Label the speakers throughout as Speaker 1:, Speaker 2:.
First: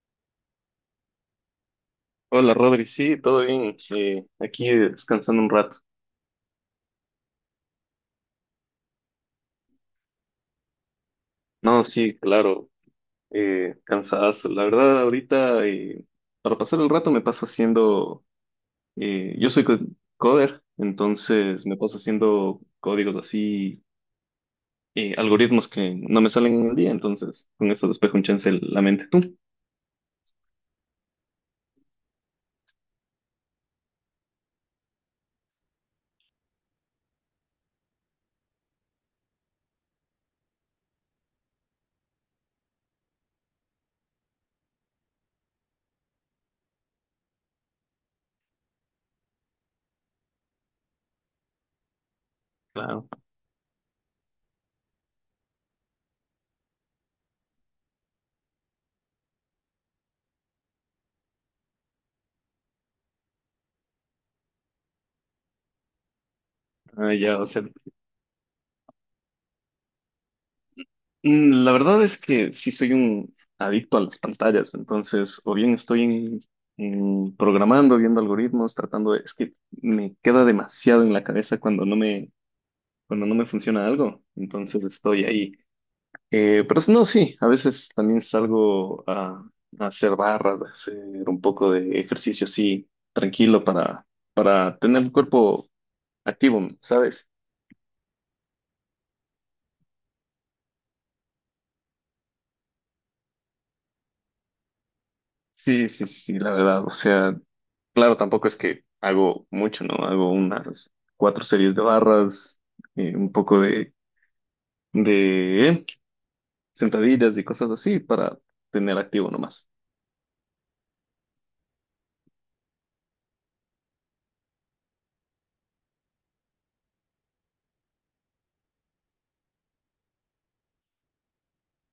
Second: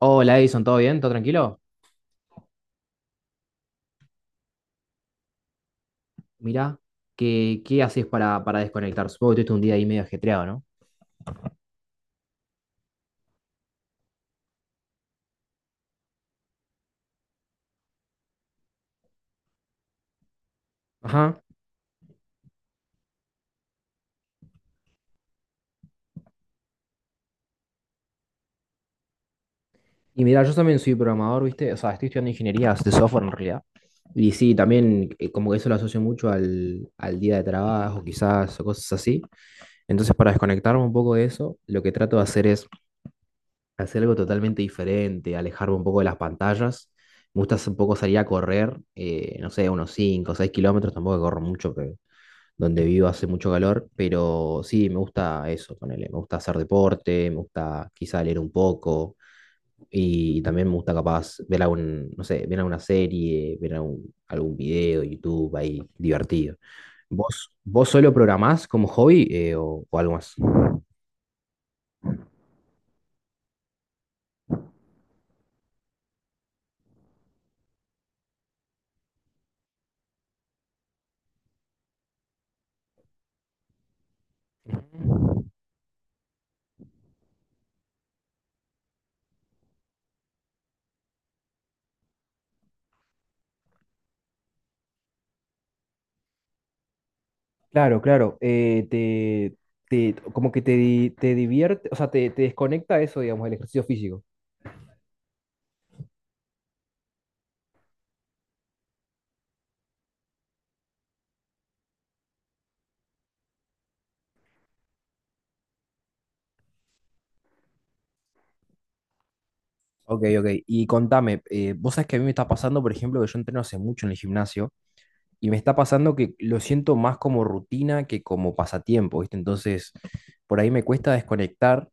Speaker 1: Hola Edison, ¿todo bien? ¿Todo tranquilo?
Speaker 2: Hola Rodri, sí, todo bien. Aquí descansando un rato.
Speaker 1: Mirá, ¿qué haces para desconectar? Supongo que tuviste un día ahí medio ajetreado, ¿no?
Speaker 2: No, sí, claro, cansadazo. La verdad, ahorita, para pasar el rato me paso haciendo, yo soy coder,
Speaker 1: Ajá.
Speaker 2: entonces me paso haciendo códigos así, algoritmos que no me salen en el día, entonces con eso despejo un chance la mente. ¿Tú?
Speaker 1: Y mirá, yo también soy programador, ¿viste? O sea, estoy estudiando ingeniería de software en realidad. Y sí, también como que eso lo asocio mucho al día de trabajo, quizás, o cosas así. Entonces, para desconectarme un poco de eso, lo que trato de hacer es hacer algo totalmente diferente, alejarme un poco de las pantallas. Me gusta un poco salir a correr, no sé, unos 5 o 6 kilómetros, tampoco corro mucho, pero donde vivo
Speaker 2: Claro.
Speaker 1: hace mucho calor, pero sí, me gusta eso, ponele, me gusta hacer deporte, me gusta quizá leer un poco y también me gusta capaz ver algún, no sé, ver alguna serie, ver algún video, YouTube ahí divertido.
Speaker 2: Ah, ya, o
Speaker 1: ¿Vos,
Speaker 2: sea,
Speaker 1: vos solo programás como hobby o algo más?
Speaker 2: Mm, la verdad es que sí soy un adicto a las pantallas, entonces o bien estoy en programando, viendo algoritmos, tratando de, es que me queda demasiado en la cabeza cuando no me funciona algo, entonces estoy ahí. Pero no, sí, a veces también a hacer barras, a hacer un poco de ejercicio así, para tener el cuerpo activo, ¿sabes?
Speaker 1: Claro, claro. Como que te, te divierte, o sea, te desconecta eso, digamos, el ejercicio físico.
Speaker 2: Sí, sí, sí, la verdad, o sea. Claro, tampoco es que hago mucho, ¿no? Hago unas cuatro series de barras, un poco de sentadillas y cosas así para tener activo nomás.
Speaker 1: Ok, ok. Y contame, vos sabés que a mí me está pasando, por ejemplo, que yo entreno hace mucho en el gimnasio. Y me está pasando que lo siento más como rutina que como pasatiempo, ¿viste? Entonces, por ahí me cuesta desconectar.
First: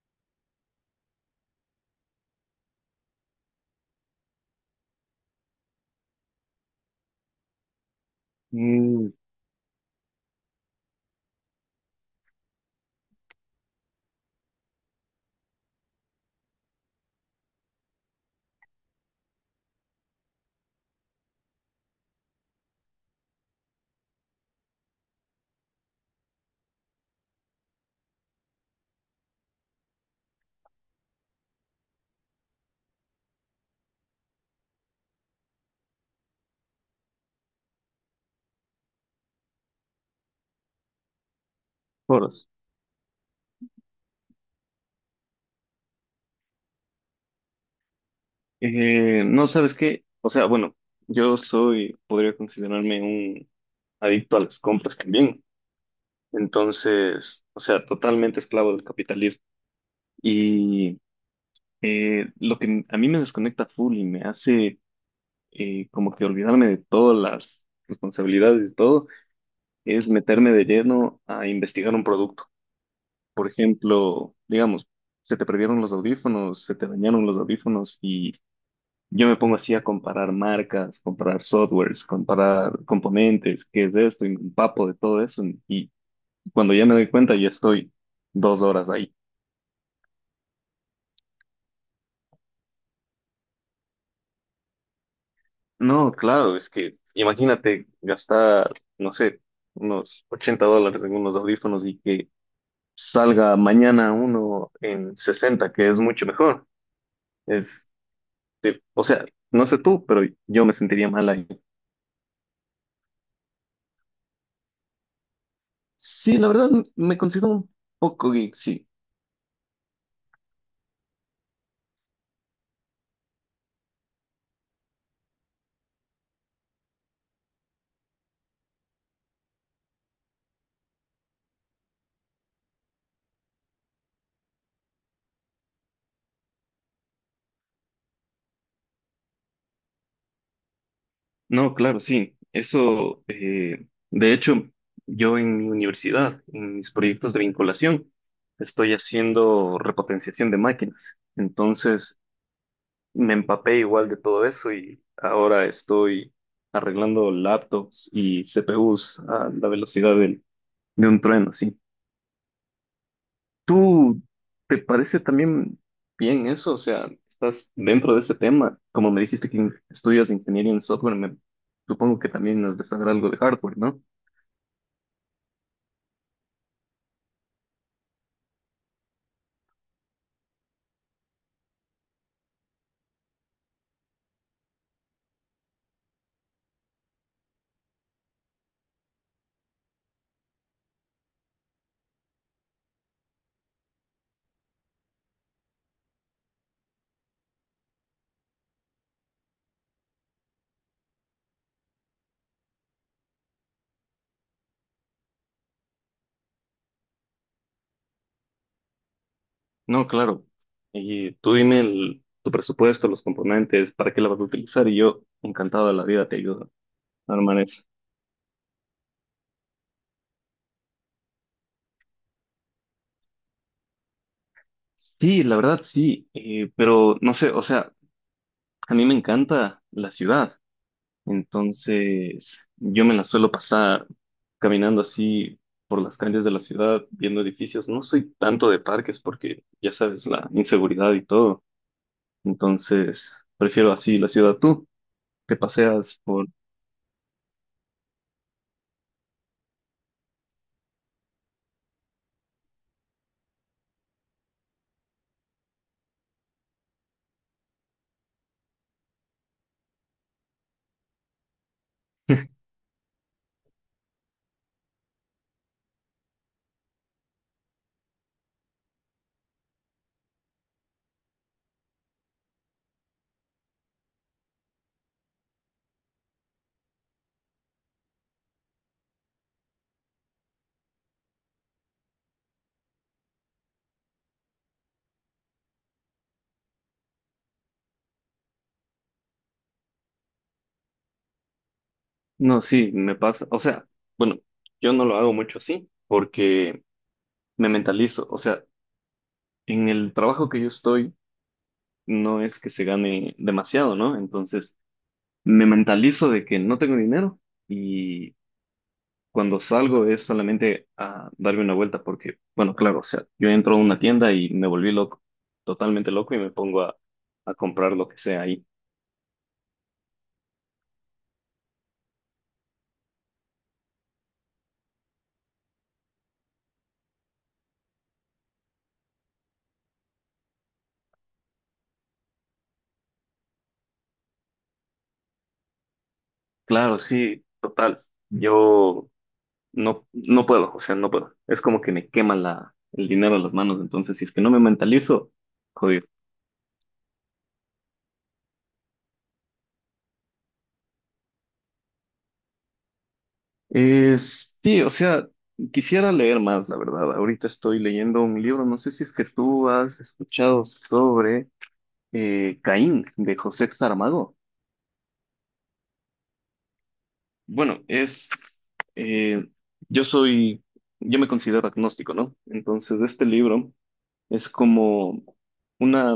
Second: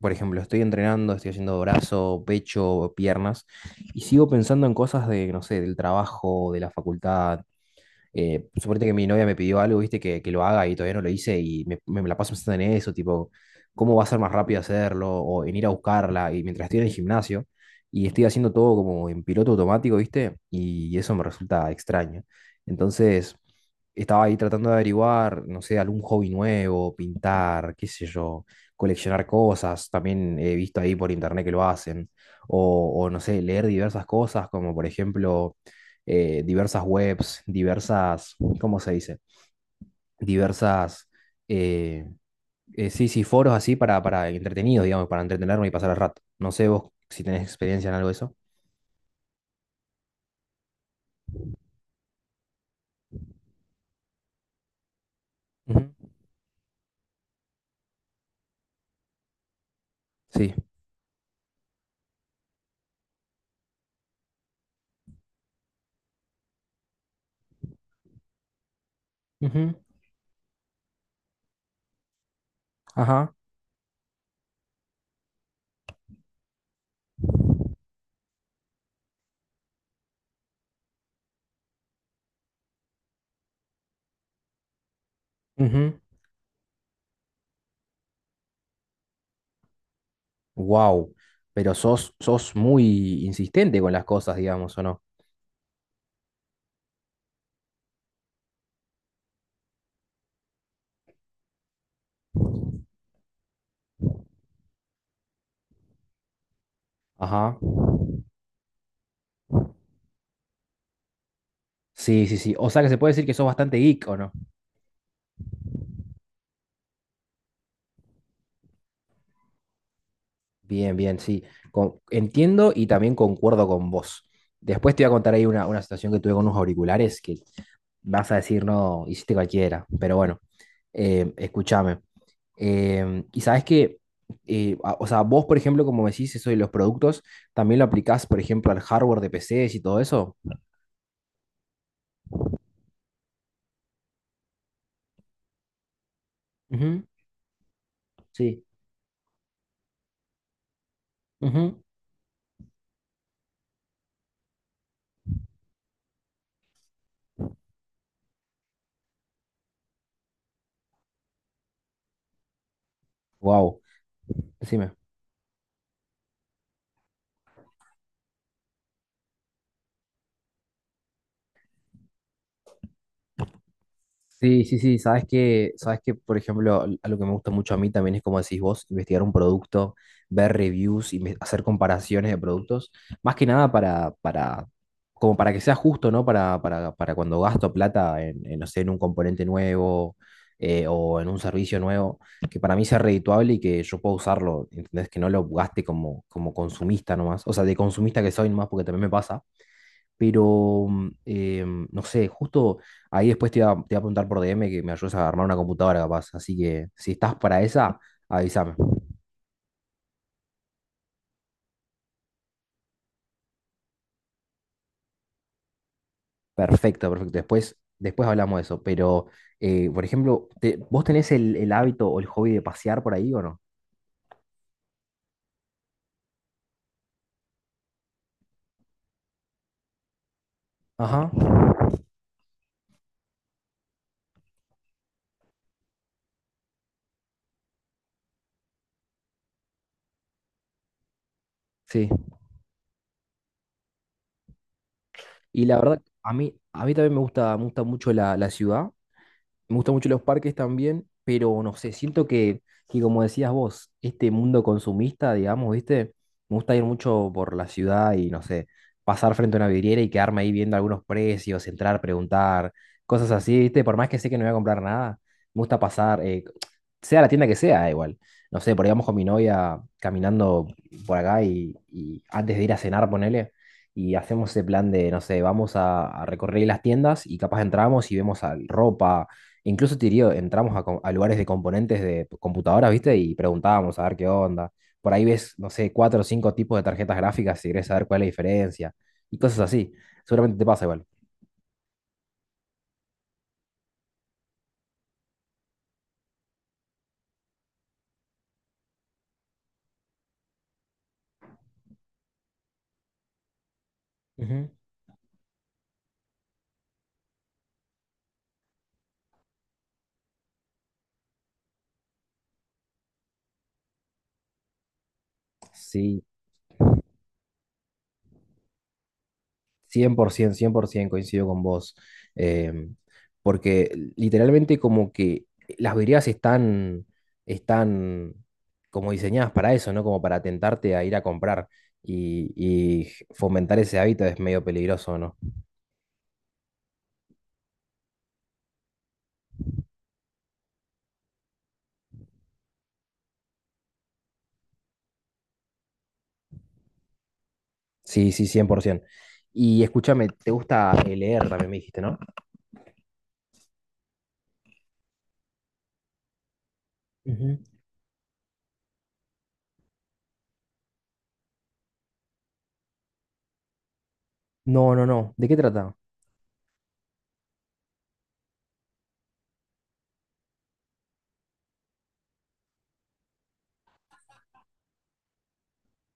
Speaker 1: Por ejemplo, estoy entrenando, estoy haciendo brazo, pecho, piernas, y sigo pensando en cosas de, no sé, del trabajo, de la facultad, suponete que mi
Speaker 2: Mm,
Speaker 1: novia me pidió algo, viste, que lo haga y todavía no lo hice y me la paso pensando en eso, tipo, ¿cómo va a ser más rápido hacerlo? O en ir a buscarla. Y mientras estoy en el gimnasio y estoy haciendo todo como en piloto automático, viste, y eso me resulta extraño. Entonces, estaba ahí tratando de averiguar, no sé, algún hobby nuevo, pintar, qué sé yo, coleccionar cosas. También he visto ahí por internet que lo hacen. O no sé, leer diversas cosas, como por ejemplo diversas webs, diversas, ¿cómo se dice? Diversas, eh,
Speaker 2: Foros.
Speaker 1: sí, sí, foros así para entretenidos, digamos, para entretenerme y pasar el rato. No sé vos si tenés experiencia en algo de eso.
Speaker 2: No sabes qué, o sea, bueno, yo soy, podría considerarme un adicto a las compras también.
Speaker 1: Ujú.
Speaker 2: Entonces, o sea, totalmente esclavo del capitalismo.
Speaker 1: Sí.
Speaker 2: Y lo que a mí me desconecta full y me hace como que olvidarme de todas las responsabilidades y todo,
Speaker 1: Ujú.
Speaker 2: es meterme de lleno a investigar un producto.
Speaker 1: Ajá.
Speaker 2: Por ejemplo, digamos, se te perdieron los audífonos, se te dañaron los audífonos y yo me pongo así a comparar marcas, comparar softwares, comparar componentes, qué es esto, y me empapo de todo eso y cuando ya me doy cuenta ya estoy 2 horas ahí.
Speaker 1: Wow. Pero sos muy insistente con las cosas, digamos, ¿o no?
Speaker 2: No, claro, es que imagínate gastar, no sé, unos $80 en unos audífonos y que salga mañana uno en 60 que es mucho mejor.
Speaker 1: Ajá.
Speaker 2: Es, o sea, no sé tú, pero yo me sentiría mal ahí.
Speaker 1: Sí, sí, sí. O sea que se puede decir que sos bastante geek, ¿o no?
Speaker 2: Sí, la verdad me considero un poco geek, sí.
Speaker 1: Bien, bien, sí. Entiendo y también concuerdo con vos. Después te voy a contar ahí una situación que tuve con unos auriculares que vas a decir, no, hiciste cualquiera. Pero bueno, escúchame. Y sabes que, o sea, vos, por ejemplo, como me decís eso de los productos, también lo aplicás, por ejemplo, al hardware de PCs y todo eso.
Speaker 2: No, claro, sí. De hecho, yo en mi universidad, en mis
Speaker 1: Ujú.
Speaker 2: proyectos de vinculación,
Speaker 1: Sí.
Speaker 2: estoy haciendo repotenciación de máquinas. Entonces, me empapé igual de todo eso y ahora estoy arreglando laptops y CPUs a la velocidad del, de un trueno, sí.
Speaker 1: Wow.
Speaker 2: ¿Tú te
Speaker 1: Decime.
Speaker 2: parece también bien eso? O sea, estás dentro de ese tema. Como me dijiste que estudias ingeniería en software, me supongo que también has de saber algo de hardware, ¿no?
Speaker 1: Sí, sí, sí, sabes que, por ejemplo, algo que me gusta mucho a mí también es como decís vos, investigar un producto, ver reviews y hacer comparaciones de productos, más que nada como para que sea justo, ¿no? Para cuando gasto plata no sé, en un componente nuevo o en un servicio nuevo, que para mí sea redituable y que yo pueda usarlo, ¿entendés? Que no lo gaste como, como consumista nomás, o sea, de consumista que soy nomás, porque también me pasa pero, no sé, justo ahí después te iba a preguntar por DM que me ayudes a armar una computadora capaz. Así que si estás para esa, avísame.
Speaker 2: No, claro. Y tú dime tu presupuesto, los componentes, para qué la vas a utilizar y yo encantado de la vida te ayudo
Speaker 1: Perfecto, perfecto.
Speaker 2: a armar
Speaker 1: Después,
Speaker 2: eso.
Speaker 1: después hablamos de eso. Pero, por ejemplo, ¿vos tenés el hábito o el hobby de pasear por ahí o no?
Speaker 2: Sí, la verdad sí, pero no sé, o sea, a mí me encanta la ciudad.
Speaker 1: Ajá.
Speaker 2: Entonces, yo me la suelo pasar caminando así por las calles de la ciudad, viendo edificios. No soy tanto de parques porque, ya sabes, la inseguridad y todo.
Speaker 1: Sí.
Speaker 2: Entonces, prefiero así la ciudad. Tú te
Speaker 1: Y la verdad,
Speaker 2: paseas
Speaker 1: a
Speaker 2: por.
Speaker 1: mí, a mí también me gusta mucho la ciudad. Me gustan mucho los parques también, pero no sé, siento que como decías vos, este mundo consumista, digamos, ¿viste? Me gusta ir mucho por la ciudad y no sé, pasar frente a una vidriera y quedarme ahí viendo algunos precios, entrar, preguntar, cosas así, ¿viste? Por más que sé que no voy a comprar nada, me gusta pasar, sea la tienda que sea, igual. No sé, por ahí vamos con mi novia caminando por acá y antes de ir a cenar, ponele. Y hacemos ese plan de, no sé, vamos a recorrer las tiendas y capaz entramos y vemos ropa. Incluso, te diría, entramos a, a lugares de componentes de computadoras, ¿viste? Y preguntábamos a ver qué onda. Por ahí ves, no sé, cuatro o cinco tipos de tarjetas gráficas si querés saber cuál es la diferencia. Y cosas así. Seguramente te pasa igual.
Speaker 2: No, sí, me pasa. O sea, bueno, yo no lo hago mucho así porque me mentalizo. O sea, en el trabajo que yo estoy no es que se gane demasiado, ¿no?
Speaker 1: Ujú.
Speaker 2: Entonces, me mentalizo de que no tengo dinero. Cuando salgo es solamente a darme una vuelta porque, bueno, claro, o sea, yo entro a una tienda y me volví loco, totalmente
Speaker 1: Sí,
Speaker 2: loco y me a comprar lo que sea ahí.
Speaker 1: cien por 100% coincido con vos. Em, Porque literalmente como que las vidrieras están como diseñadas para eso, ¿no? Como para tentarte a ir a comprar y fomentar ese hábito es medio peligroso, ¿no?
Speaker 2: Claro, sí, total. Yo no puedo, o sea, no puedo. Es como que me quema el dinero en las manos, entonces si es que no me mentalizo, jodido.
Speaker 1: Sí, sí, 100%. Y escúchame, ¿te gusta leer también me dijiste, ¿no?
Speaker 2: Sí, o sea, quisiera leer más, la verdad. Ahorita
Speaker 1: Ujú.
Speaker 2: estoy leyendo un libro, no sé si es que tú has escuchado sobre Caín de José Saramago.
Speaker 1: No, no, no. ¿De qué trata?
Speaker 2: Bueno, eh, yo soy, yo me considero agnóstico, ¿no? Entonces, este libro es como una,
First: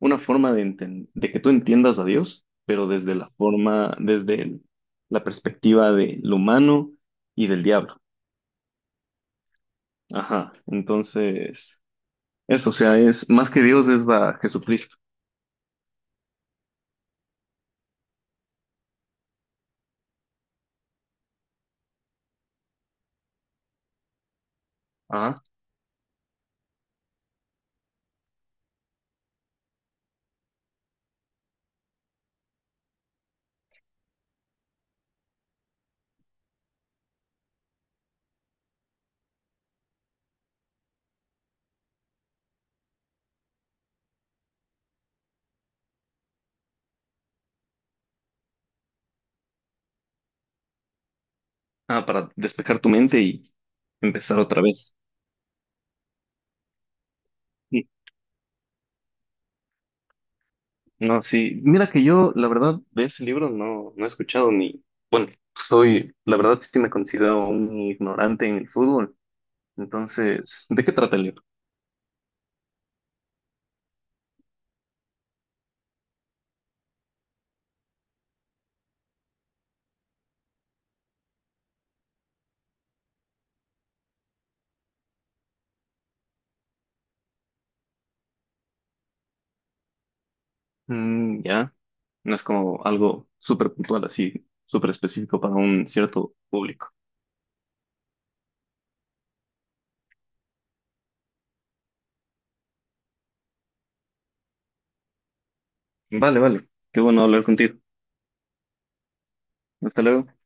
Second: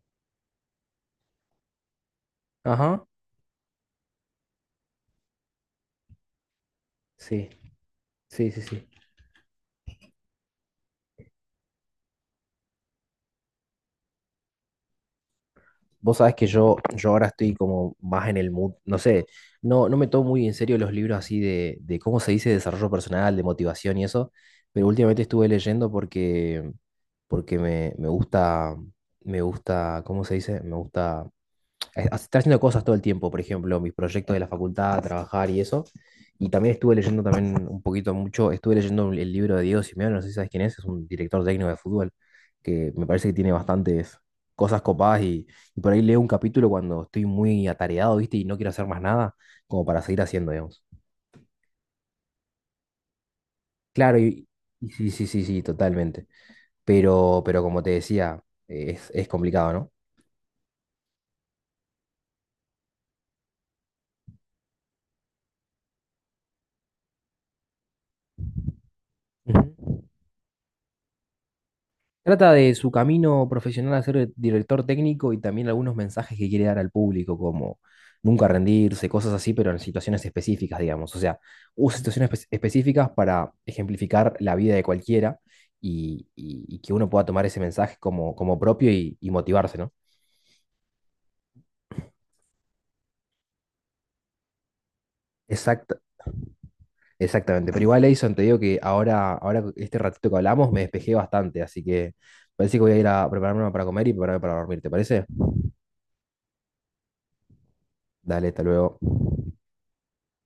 Speaker 2: una forma de, de que tú entiendas a Dios, pero
Speaker 1: Ajá.
Speaker 2: desde la forma, la perspectiva del humano y
Speaker 1: Sí,
Speaker 2: del diablo.
Speaker 1: sí, sí, sí.
Speaker 2: Ajá, entonces, eso, o sea, es más que Dios, es la Jesucristo.
Speaker 1: Vos sabés que yo ahora estoy como más en el mood, no sé, no, no me tomo muy en serio los libros así de cómo se dice desarrollo personal, de motivación y eso, pero últimamente
Speaker 2: Ajá,
Speaker 1: estuve leyendo porque, porque me, me gusta, ¿cómo se dice? Me gusta estar haciendo cosas todo el tiempo, por ejemplo, mis proyectos de la facultad, trabajar y eso. Y también estuve leyendo también un poquito mucho, estuve leyendo el libro de Diego Simeone, no sé si sabes quién es un director técnico de fútbol, que me parece que tiene bastantes cosas copadas y por ahí leo un capítulo cuando estoy muy atareado, ¿viste? Y no quiero hacer más nada, como para seguir haciendo, digamos.
Speaker 2: ah, para despejar tu mente y
Speaker 1: Claro,
Speaker 2: empezar
Speaker 1: y,
Speaker 2: otra
Speaker 1: y
Speaker 2: vez.
Speaker 1: sí, sí, sí, sí, totalmente. Pero como te decía, es complicado, ¿no?
Speaker 2: No, sí. Mira que yo, la verdad, de ese libro no he escuchado ni. Bueno, soy, la verdad, sí me considero un ignorante en el fútbol.
Speaker 1: Ujú.
Speaker 2: Entonces, ¿de qué trata el libro?
Speaker 1: Trata de su camino profesional a ser director técnico y también algunos mensajes que quiere dar al público, como nunca rendirse, cosas así, pero en situaciones específicas, digamos. O sea, usa situaciones específicas para ejemplificar la vida de cualquiera y que uno pueda tomar ese mensaje como, como propio y motivarse, ¿no?
Speaker 2: Mm, ya. No es como algo súper puntual, así, súper específico para un
Speaker 1: exacta
Speaker 2: cierto público.
Speaker 1: Exactamente. Pero igual, Edison, te digo que ahora, ahora, este ratito que hablamos, me despejé bastante, así que parece que voy a ir a prepararme para comer y prepararme para dormir, ¿te parece?
Speaker 2: Vale, vale. Qué bueno hablar contigo.
Speaker 1: Dale, hasta luego.
Speaker 2: Hasta luego.